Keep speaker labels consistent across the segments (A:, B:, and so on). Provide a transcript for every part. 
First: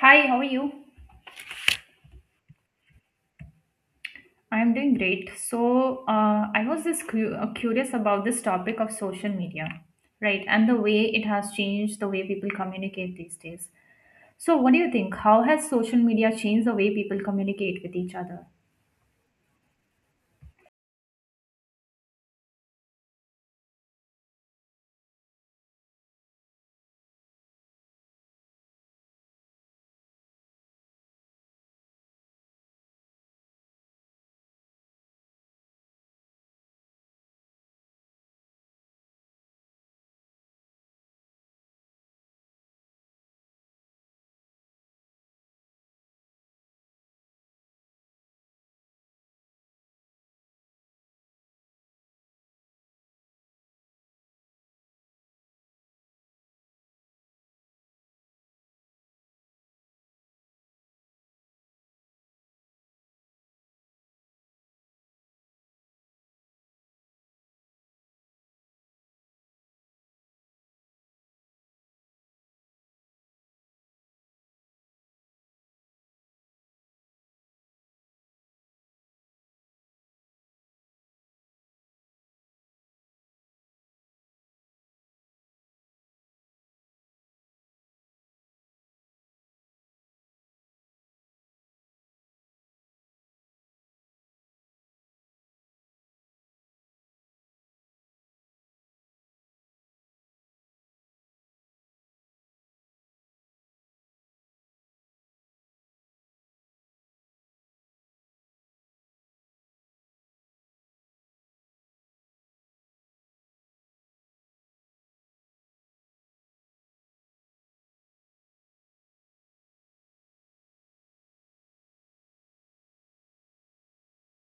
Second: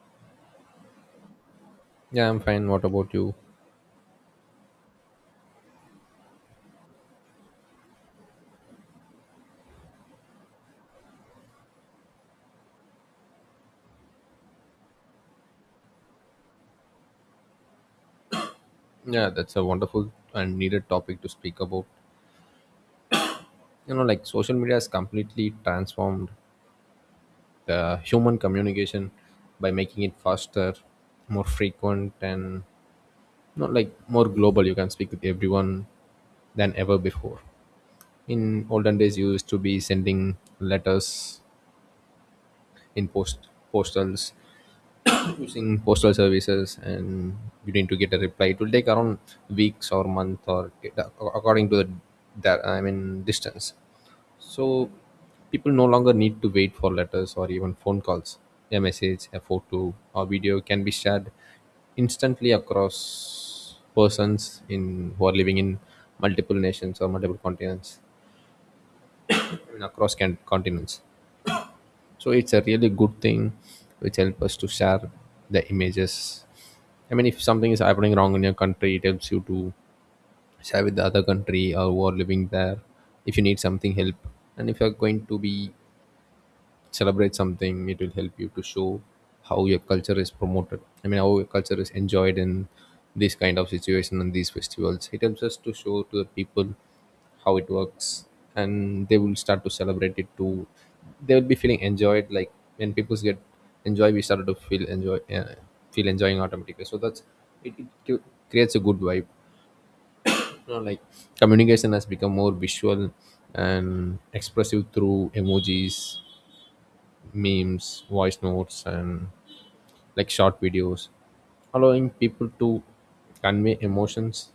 A: Hi, how are you?
B: Yeah, I'm fine. What about you?
A: I'm doing great. So, I was just curious about this topic of social media, right? And the way it has changed the way people communicate these days. So, what do you think? How has social media changed the way people communicate with each other?
B: Yeah, that's a wonderful and needed topic to speak about. You know, like, social media has completely transformed the human communication by making it faster, more frequent, and not like more global. You can speak with everyone than ever before. In olden days, you used to be sending letters in postals using postal services, and you need to get a reply. It will take around weeks or month, or according to the, that I mean distance. So people no longer need to wait for letters or even phone calls. A message, a photo or video can be shared instantly across persons in who are living in multiple nations or multiple continents. I mean, across continents. So it's a really good thing which help us to share the images. I mean, if something is happening wrong in your country, it helps you to share with the other country or who are living there if you need something help. And if you're going to be celebrate something, it will help you to show how your culture is promoted. I mean, how your culture is enjoyed in this kind of situation, and these festivals it helps us to show to the people how it works, and they will start to celebrate it too. They will be feeling enjoyed, like when people get enjoy, we started to feel enjoy, feel enjoying automatically. So that's it, it cu- creates a good vibe. You know, like communication has become more visual and expressive through emojis, memes, voice notes, and like short videos, allowing people to convey emotions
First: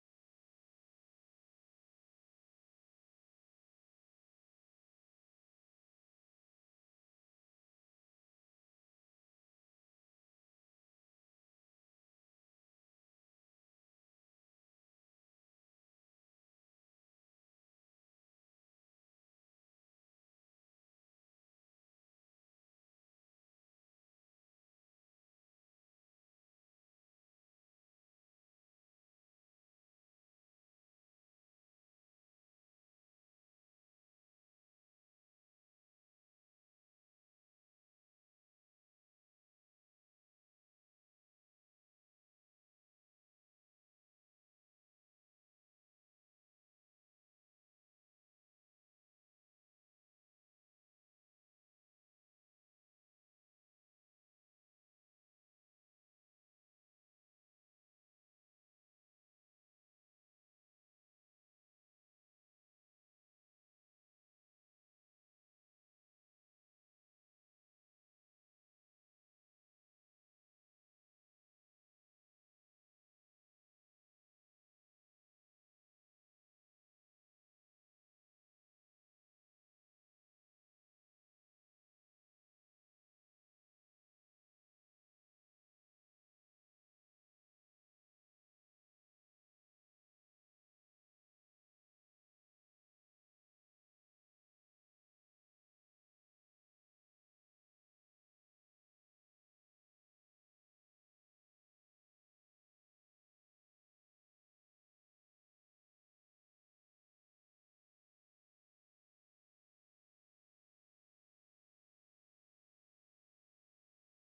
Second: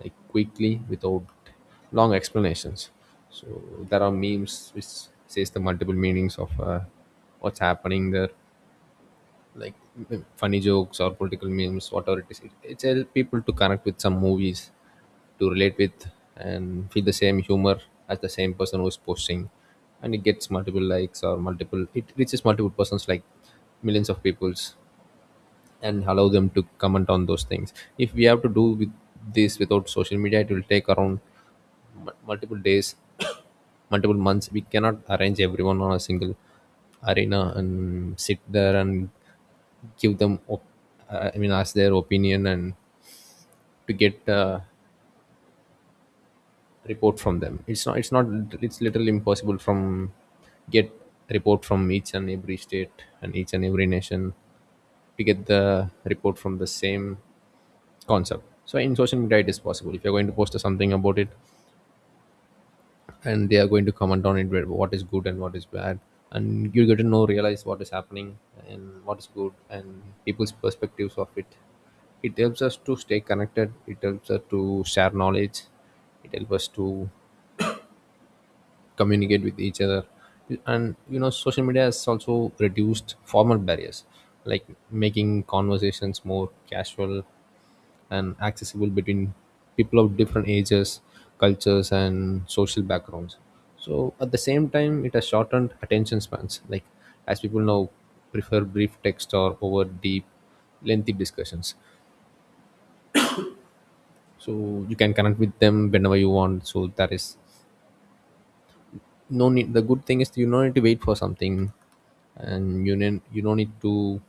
B: like quickly without long explanations. So there are memes which says the multiple meanings of what's happening there, like funny jokes or political memes, whatever it is. It's help people to connect with some movies, to relate with, and feel the same humor as the same person who's posting, and it gets multiple likes or multiple. It reaches multiple persons, like millions of peoples, and allow them to comment on those things. If we have to do with this without social media, it will take around multiple days, multiple months. We cannot arrange everyone on a single arena and sit there and give them ask their opinion and to get a report from them. It's not, it's literally impossible from get report from each and every state and each and every nation to get the report from the same concept. So in social media, it is possible. If you're going to post something about it, and they are going to comment on it, what is good and what is bad, and you get to know, realize what is happening and what is good, and people's perspectives of it. It helps us to stay connected. It helps us to share knowledge. It helps us to communicate with each other. And you know, social media has also reduced formal barriers, like making conversations more casual and accessible between people of different ages, cultures, and social backgrounds. So at the same time, it has shortened attention spans, like as people now prefer brief text or over deep, lengthy discussions. So you can connect with them whenever you want. So that is no need. The good thing is you don't need to wait for something, and you don't need to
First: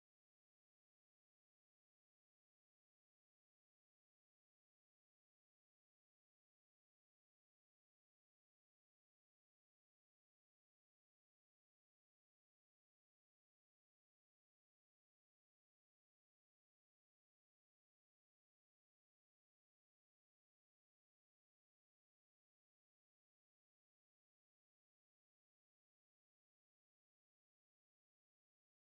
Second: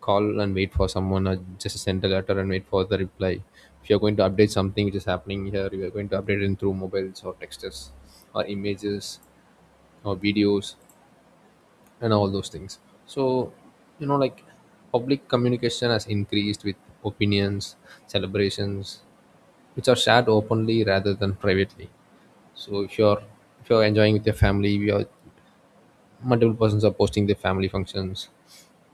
B: call and wait for someone or just send a letter and wait for the reply. If you're going to update something which is happening here, you are going to update it through mobiles or texts or images or videos and all those things. So you know, like, public communication has increased with opinions, celebrations which are shared openly rather than privately. So if you're, if you're enjoying with your family, we are multiple persons are posting their family functions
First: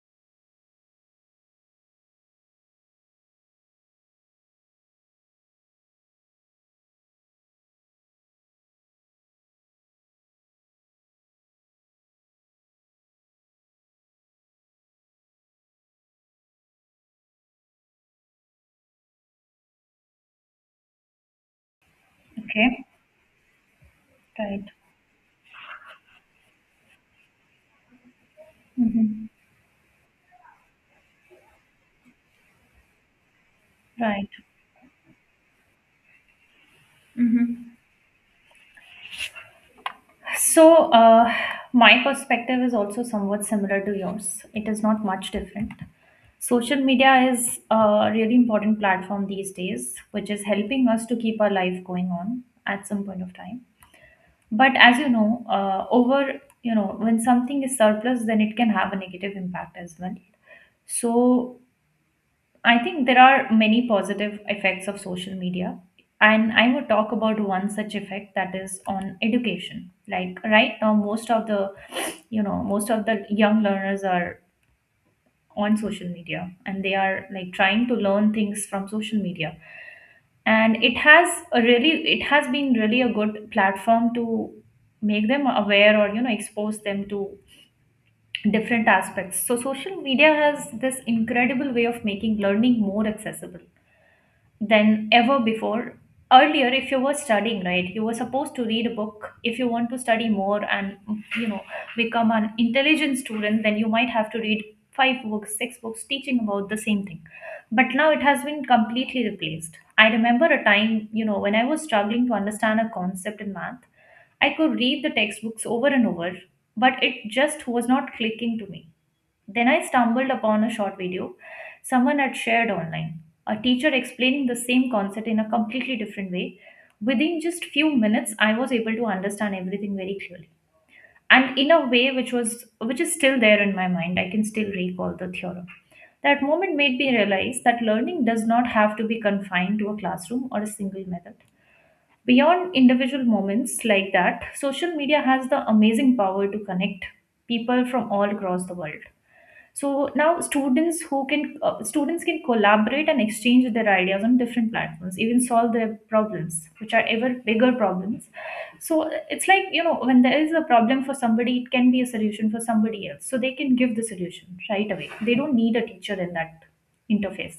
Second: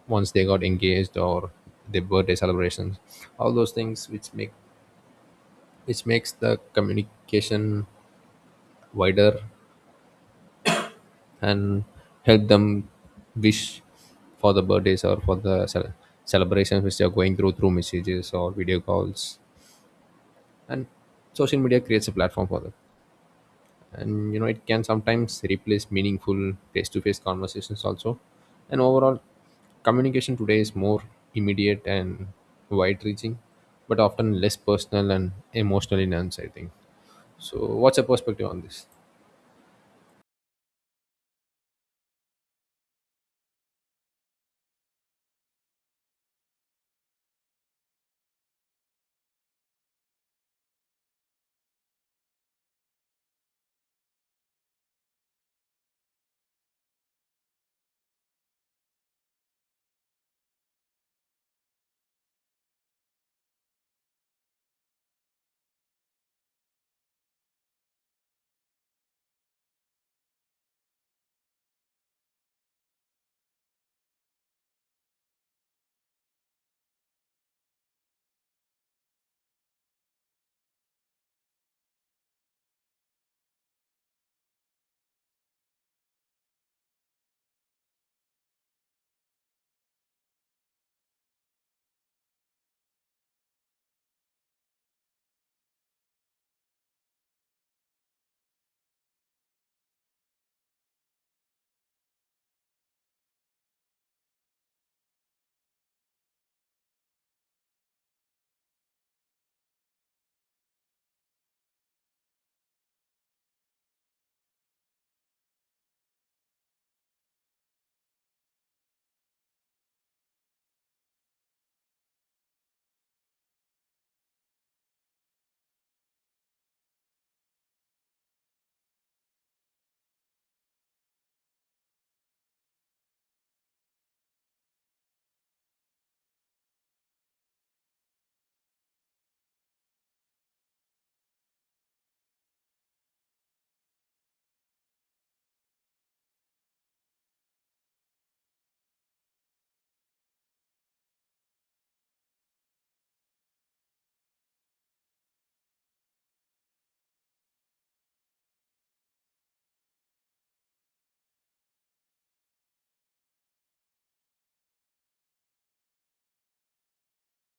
B: once they got engaged or their birthday celebrations, all those things which make, which makes the communication wider and help them wish for the birthdays or for the celebrations which they are going through through messages or video calls, and social media creates a platform for them,
A: Okay,
B: and you know, it
A: right,
B: can sometimes replace meaningful face-to-face conversations also. And overall,
A: hmm
B: communication today is more immediate and wide-reaching, but
A: right.
B: often less personal and emotional in nuance, I think. So
A: Mm-hmm.
B: what's your perspective on this?
A: So, my perspective is also somewhat similar to yours. It is not much different. Social media is a really important platform these days, which is helping us to keep our life going on at some point of time. But as you know, over, when something is surplus, then it can have a negative impact as well. So, I think there are many positive effects of social media, and I will talk about one such effect that is on education. Like right now, most of the, most of the young learners are on social media, and they are like trying to learn things from social media. And it has a really, it has been really a good platform to make them aware or you know expose them to different aspects. So social media has this incredible way of making learning more accessible than ever before. Earlier, if you were studying, right, you were supposed to read a book. If you want to study more and, you know, become an intelligent student, then you might have to read five books, six books teaching about the same thing. But now it has been completely replaced. I remember a time, when I was struggling to understand a concept in math, I could read the textbooks over and over, but it just was not clicking to me. Then I stumbled upon a short video someone had shared online. A teacher explaining the same concept in a completely different way. Within just few minutes, I was able to understand everything very clearly. And in a way which was which is still there in my mind. I can still recall the theorem. That moment made me realize that learning does not have to be confined to a classroom or a single method. Beyond individual moments like that, social media has the amazing power to connect people from all across the world. So now students can collaborate and exchange their ideas on different platforms, even solve their problems which are ever bigger problems. So it's like, you know, when there is a problem for somebody, it can be a solution for somebody else, so they can give the solution right away. They don't need a teacher in that interface.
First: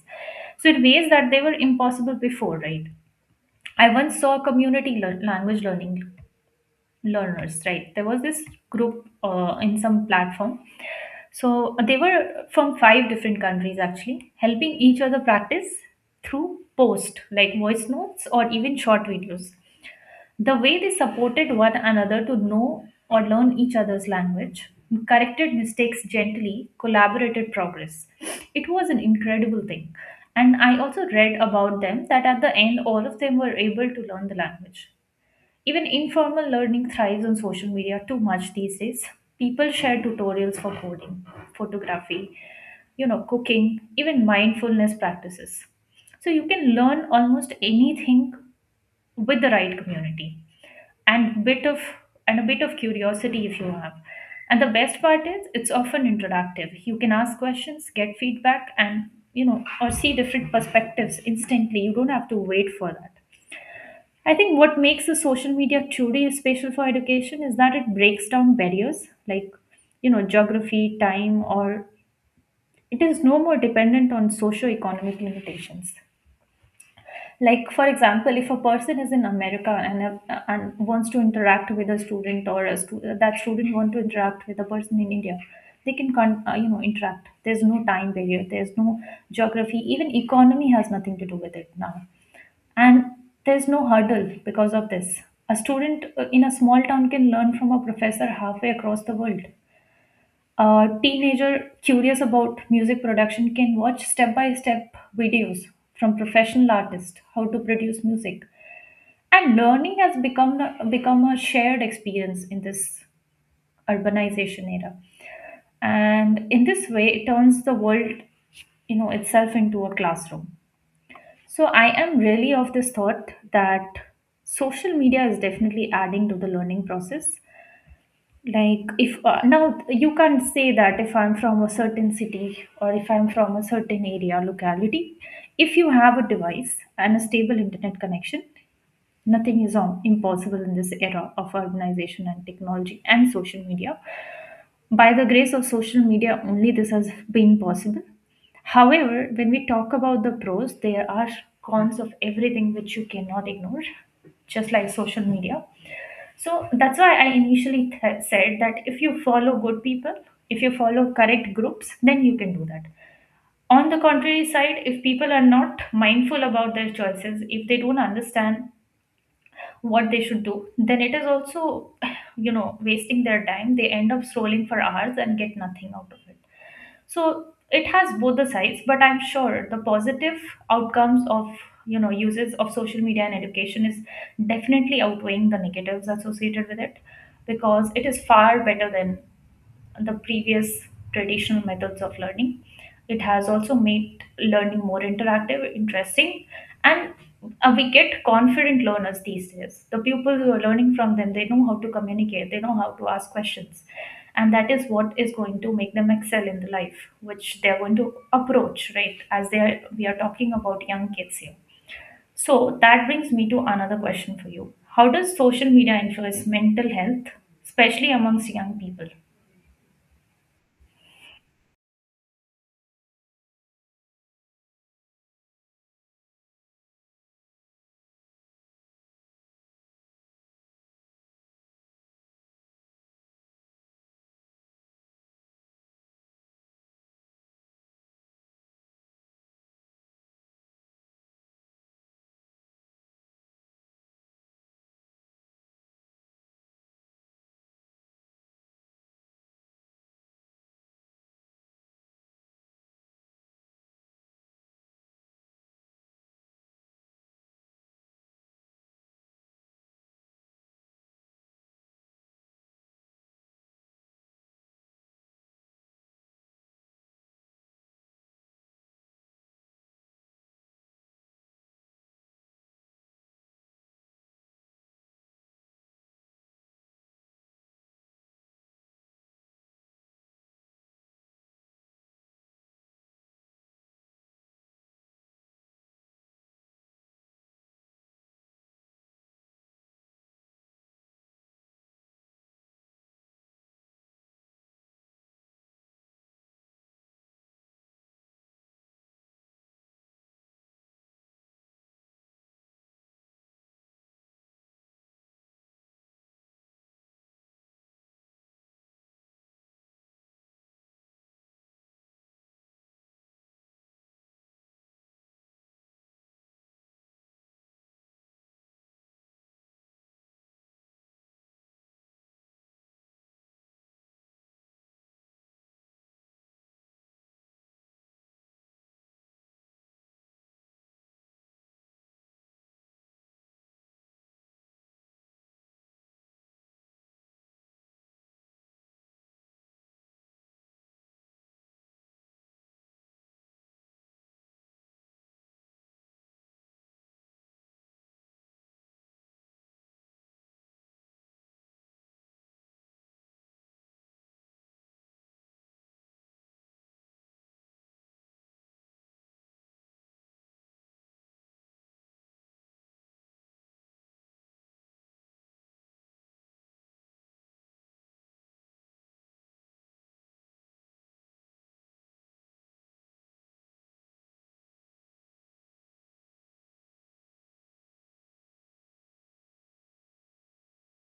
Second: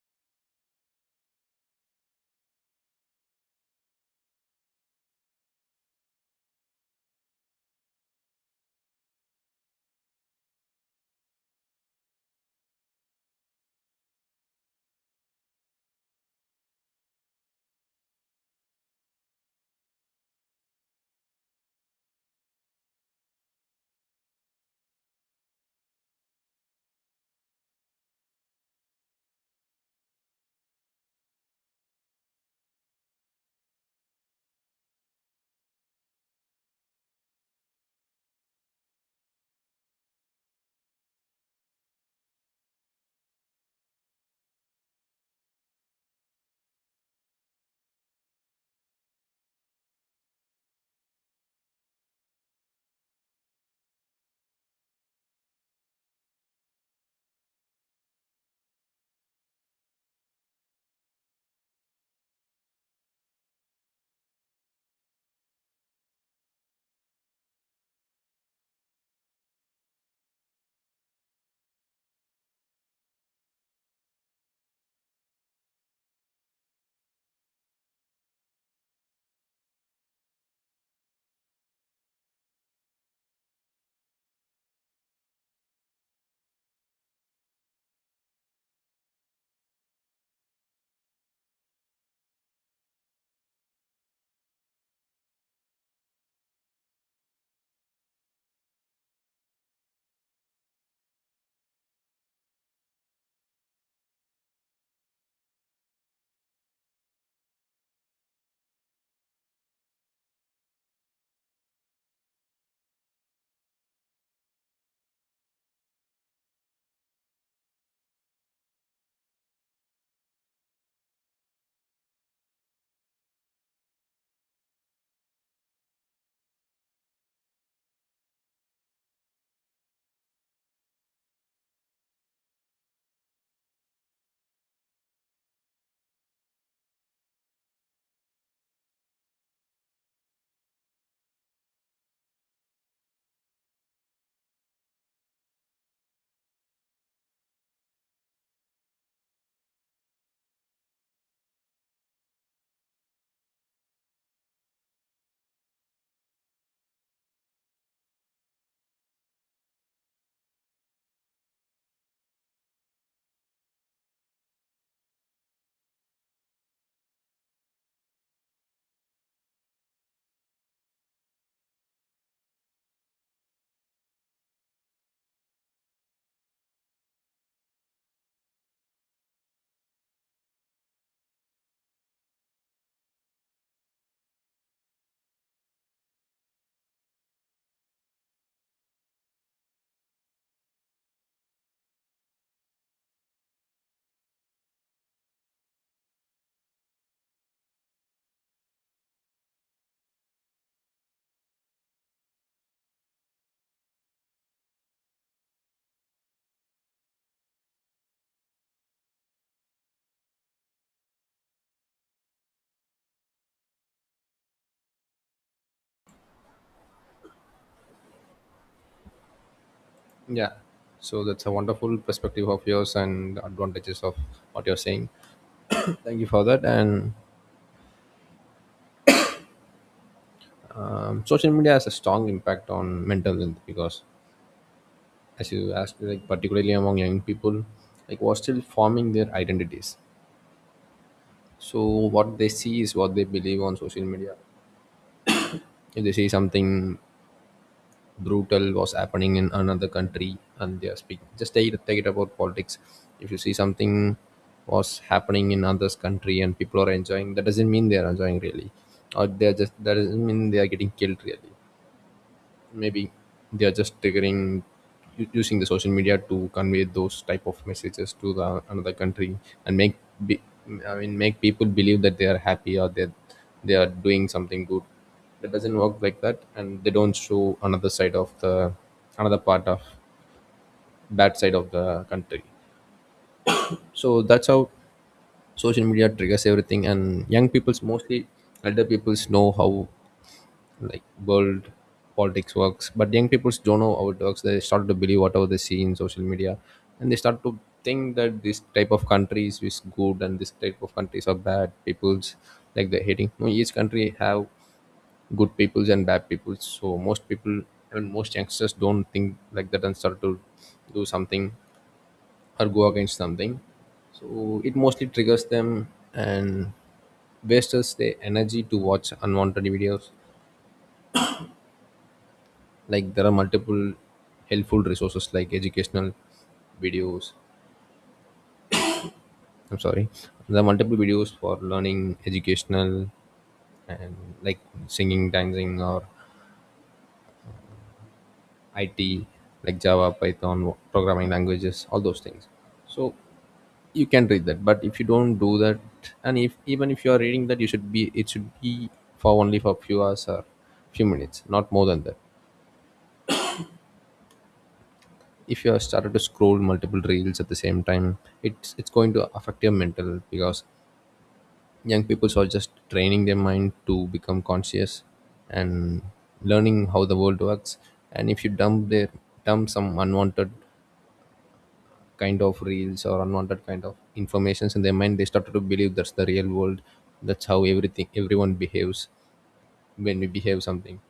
A: So in ways that they were impossible before, right? I once saw a community language learning learners, right? There was this group in some platform. So they were from five different countries actually helping each other practice through post like voice notes or even short videos. The way they supported one another to know or learn each other's language, corrected mistakes gently, collaborated progress. It was an incredible thing. And I also read about them that at the end all of them were able to learn the language. Even informal learning thrives on social media too much these days. People share tutorials for coding, photography, you know, cooking, even mindfulness practices. So you can learn almost anything with the right community and bit of and a bit of curiosity if you have. And the best part is it's often interactive. You can ask questions, get feedback and you know, or see different perspectives instantly. You don't have to wait for that. I think what makes the social media truly special for education is that it breaks down barriers like, you know, geography, time, or it is no more dependent on socio-economic limitations. Like, for example, if a person is in America and wants to interact with a student or a that student want to interact with a person in India, they can, you know, interact. There's no time barrier. There's no geography. Even economy has nothing to do with it now, and there's no hurdle because of this. A student in a small town can learn from a professor halfway across the world. A teenager curious about music production can watch step by step videos from professional artists how to produce music. And learning has become become a shared experience in this urbanization era. And in this way, it turns the world, you know, itself into a classroom. So I am really of this thought that social media is definitely adding to the learning process. Like if now you can't say that if I'm from a certain city or if I'm from a certain area locality, if you have a device and a stable internet connection, nothing is impossible in this era of urbanization and technology and social media. By the grace of social media only, this has been possible. However, when we talk about the pros, there are cons of everything which you cannot ignore, just like social media. So that's why I initially said that if you follow good people, if you follow correct groups, then you can do that. On the contrary side, if people are not mindful about their choices, if they don't understand what they should do, then it is also, you know, wasting their time. They end up scrolling for hours and get nothing out of it. So it has both the sides, but I'm sure the positive outcomes of, you know, uses of social media and education is definitely outweighing the negatives associated with it, because it is far better than the previous traditional methods of learning. It has also made learning more interactive, interesting, and we get confident learners these days. The people who are learning from them, they know how to communicate, they know how to ask questions. And that is what is going to make them excel in the life, which they are going to approach, right? As they are, we are talking about young kids here. So that brings me to another question for you. How does social media influence mental health, especially amongst young people?
B: Yeah, so that's a wonderful perspective of yours and the advantages of what you're saying. Thank you for that. And social media has a strong impact on mental health because, as you asked, like, particularly among young people, like who are still forming their identities. So what they see is what they believe on social media. If they see something brutal was happening in another country and they are speaking, just take it about politics. If you see something was happening in others country and people are enjoying, that doesn't mean they are enjoying really, or they are just, that doesn't mean they are getting killed really. Maybe they are just triggering, using the social media to convey those type of messages to the another country and make be, I mean, make people believe that they are happy or that they are doing something good. That doesn't work like that, and they don't show another side of the, another part of, bad side of the country. So that's how social media triggers everything. And young people's mostly, elder people's know how like world politics works, but young people don't know how it works. They start to believe whatever they see in social media, and they start to think that this type of countries is good and this type of countries are bad peoples, like they're hating. No, each country have good peoples and bad peoples. So most people and most youngsters don't think like that and start to do something or go against something. So it mostly triggers them and wastes their energy to watch unwanted videos. Like there are multiple helpful resources like educational videos. I'm sorry, there are multiple videos for learning educational and like singing, dancing, or it, like, java, python programming languages, all those things. So you can read that, but if you don't do that, and if, even if you are reading that, you should be, it should be for only for few hours or few minutes, not more than that. If you have started to scroll multiple reels at the same time, it's going to affect your mental, because young people are just training their mind to become conscious and learning how the world works. And if you dump their, dump some unwanted kind of reels or unwanted kind of informations in their mind, they start to believe that's the real world, that's how everything everyone behaves when we behave something.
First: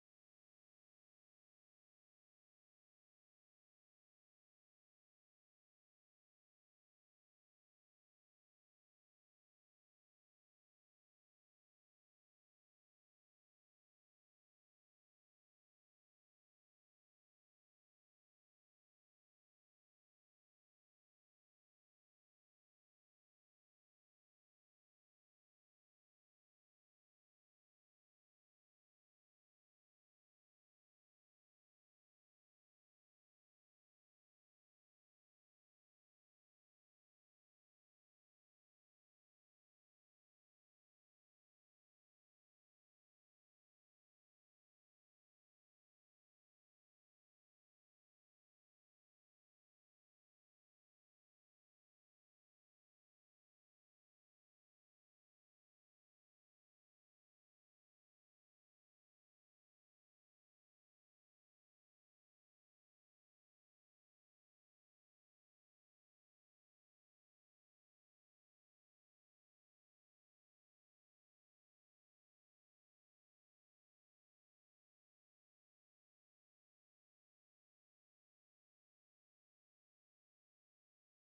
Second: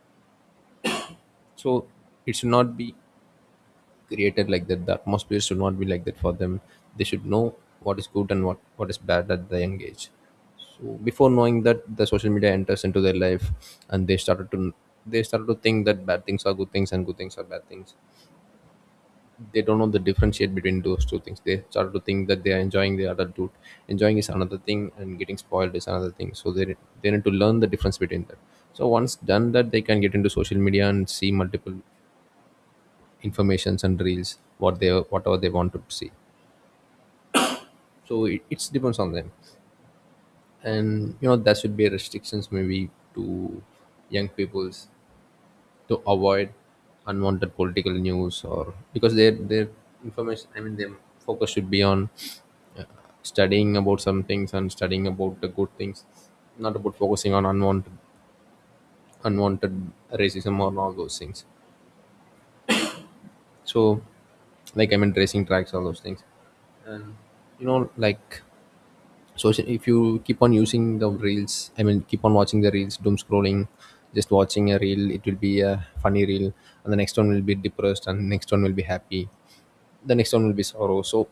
B: So it should not be created like that. The atmosphere should not be like that for them. They should know what is good and what is bad at the young age. So before knowing that, the social media enters into their life, and they started to think that bad things are good things and good things are bad things. They don't know the differentiate between those two things. They started to think that they are enjoying their adulthood. Enjoying is another thing and getting spoiled is another thing. So they need to learn the difference between that. So once done that, they can get into social media and see multiple informations and reels what they, whatever they want to see. So it depends on them. And you know, that should be restrictions maybe to young peoples to avoid unwanted political news or, because their information, I mean, their focus should be on uh, studying about some things and studying about the good things, not about focusing on unwanted racism or all those things. So like, I mean, racing tracks, all those things. And you know, like, social, if you keep on using the reels, I mean, keep on watching the reels, doom scrolling, just watching a reel, it will be a funny reel, and the next one will be depressed, and next one will be happy, the next one will be sorrow. So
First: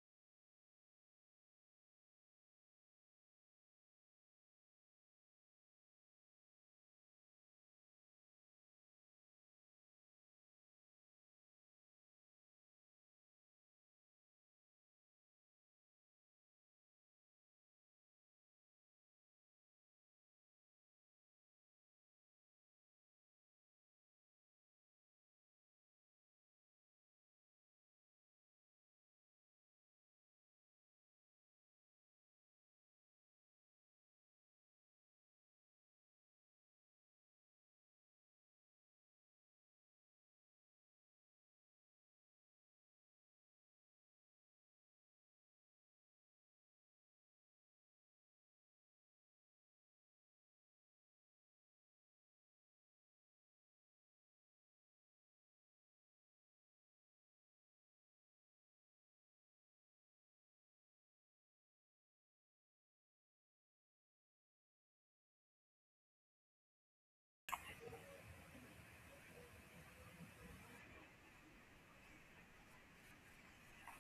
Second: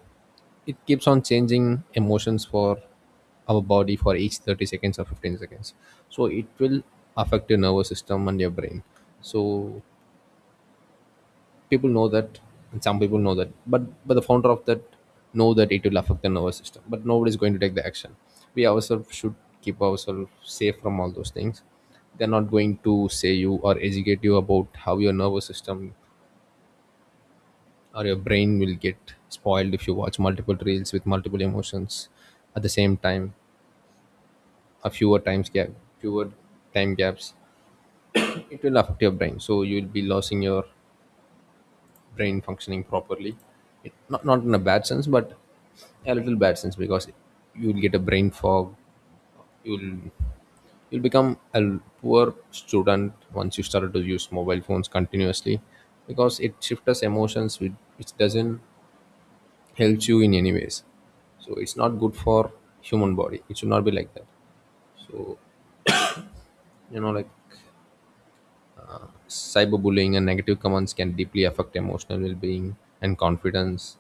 B: it keeps on changing emotions for our body for each 30 seconds or 15 seconds. So it will affect your nervous system and your brain. So people know that, and some people know that, but the founder of that know that it will affect the nervous system, but nobody's going to take the action. We ourselves should keep ourselves safe from all those things. They're not going to say you or educate you about how your nervous system or your brain will get spoiled if you watch multiple reels with multiple emotions at the same time, a fewer times gap, fewer time gaps. It will affect your brain, so you'll be losing your brain functioning properly. It, not in a bad sense, but a little bad sense, because you'll get a brain fog. you'll you'll become a poor student once you started to use mobile phones continuously, because it shifts us emotions which doesn't help you in any ways. So it's not good for human body. It should not be like that. So you know, like, cyberbullying and negative comments can deeply affect emotional well-being and confidence.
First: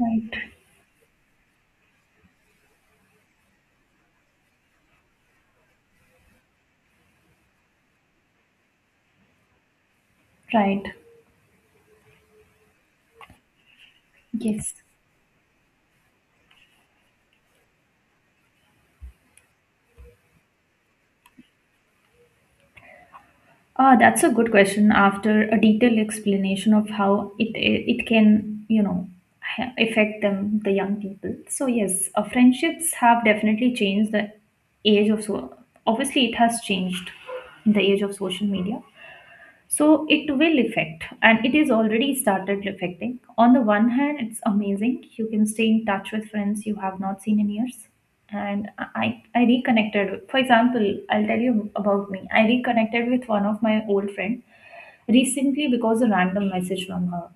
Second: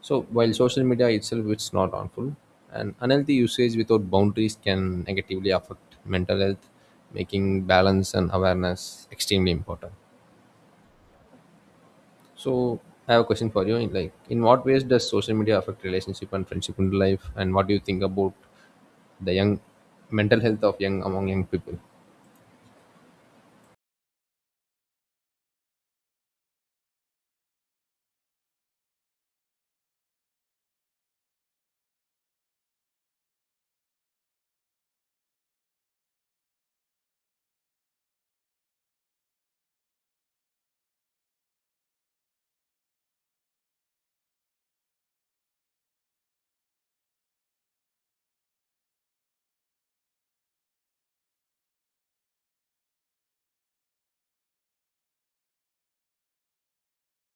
B: So
A: Right.
B: while social media itself is not harmful, and unhealthy usage without boundaries can negatively affect mental health, making balance and awareness extremely important.
A: Right.
B: So I have a question for you, like, in what
A: Yes.
B: ways does social media affect relationship and friendship in life, and what do you think about the young mental health of young, among young people?
A: Ah, that's a good question. After a detailed explanation of how it can, you know, affect them, the young people. So yes, friendships have definitely changed the age of so. Obviously, it has changed in the age of social media. So it will affect and it is already started affecting. On the one hand, it's amazing, you can stay in touch with friends you have not seen in years. And i I reconnected, for example, I'll tell you about me, I reconnected with one of my old friend recently because a random message from her.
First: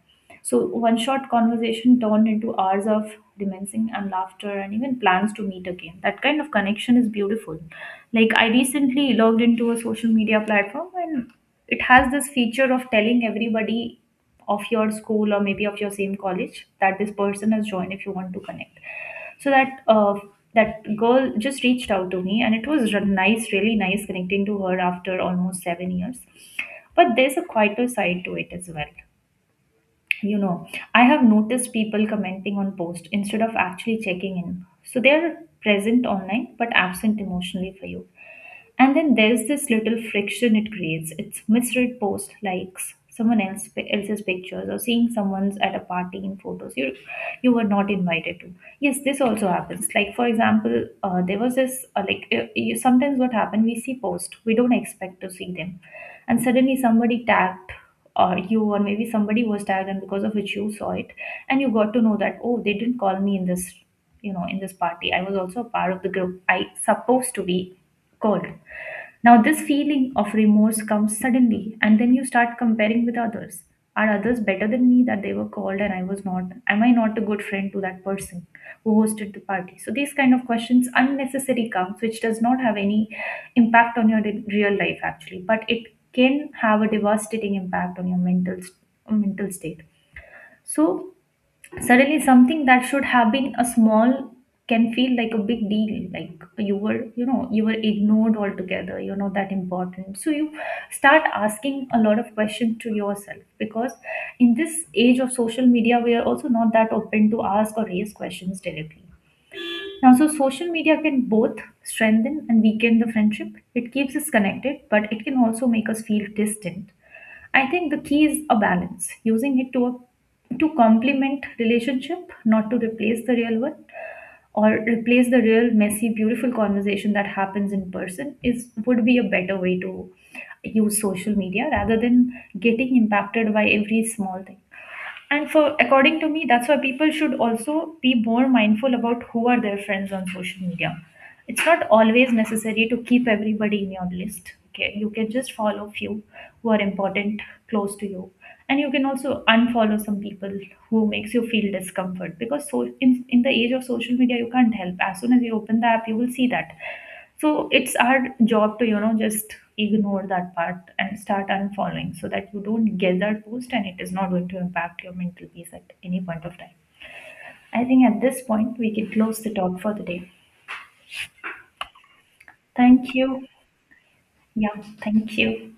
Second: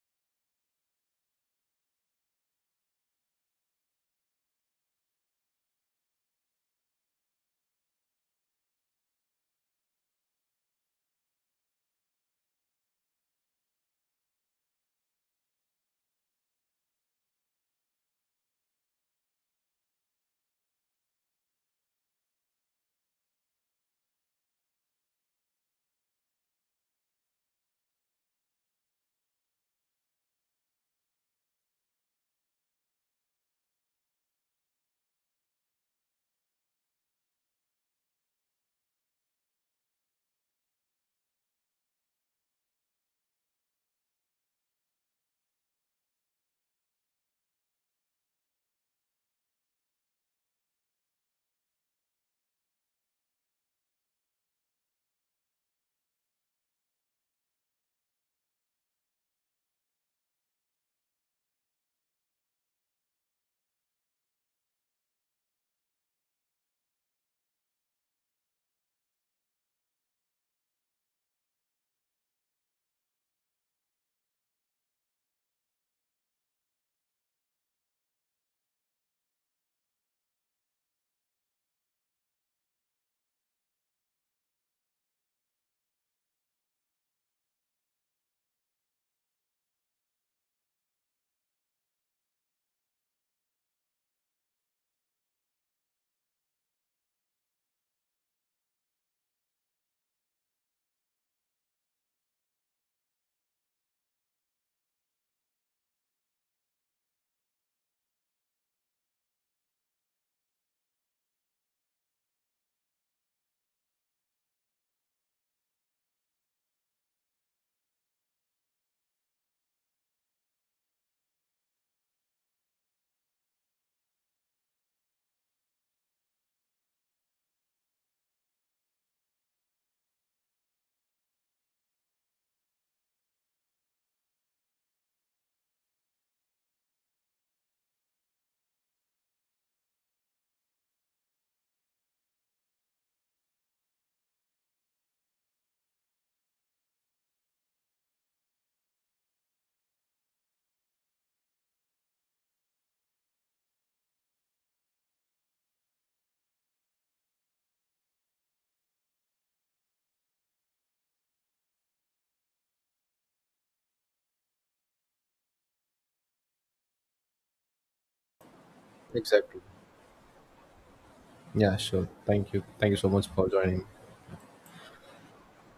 A: So one short conversation turned into hours of reminiscing and laughter and even plans to meet again. That kind of connection is beautiful. Like I recently logged into a social media platform and it has this feature of telling everybody of your school or maybe of your same college that this person has joined if you want to connect. So that that girl just reached out to me and it was nice, really nice connecting to her after almost 7 years. But there's a quieter side to it as well, you know. I have noticed people commenting on posts instead of actually checking in. So they are present online but absent emotionally for you. And then there's this little friction it creates. It's misread post likes, someone else else's pictures, or seeing someone's at a party in photos you were not invited to. Yes, this also happens. Like for example, there was this like you, sometimes what happened we see post we don't expect to see them, and suddenly somebody tagged you or maybe somebody was tagged and because of which you saw it, and you got to know that oh they didn't call me in this, you know, in this party. I was also a part of the group, I supposed to be called. Now this feeling of remorse comes suddenly and then you start comparing with others. Are others better than me that they were called and I was not? Am I not a good friend to that person who hosted the party? So these kind of questions unnecessary comes which does not have any impact on your real life actually, but it can have a devastating impact on your mental state. So suddenly something that should have been a small can feel like a big deal, like you were, you know, you were ignored altogether, you're not that important. So you start asking a lot of questions to yourself because in this age of social media we are also not that open to ask or raise questions directly now. So social media can both strengthen and weaken the friendship. It keeps us connected, but it can also make us feel distant. I think the key is a balance, using it to to complement relationship, not to replace the real one, or replace the real messy, beautiful conversation that happens in person. Is would be a better way to use social media rather than getting impacted by every small thing. And for according to me, that's why people should also be more mindful about who are their friends on social media. It's not always necessary to keep everybody in your list. Okay, you can just follow few who are important, close to you, and you can also unfollow some people who makes you feel discomfort because so in the age of social media, you can't help. As soon as you open the app, you will see that. So it's our job to, you know, just ignore that part and start unfollowing so that you don't get that post and it is not going to impact your mental peace at any point of time. I think at this point we can close the
B: Exactly.
A: talk for the day.
B: Yeah, sure. Thank you so
A: Thank
B: much
A: you.
B: for joining.
A: Yeah, thank you.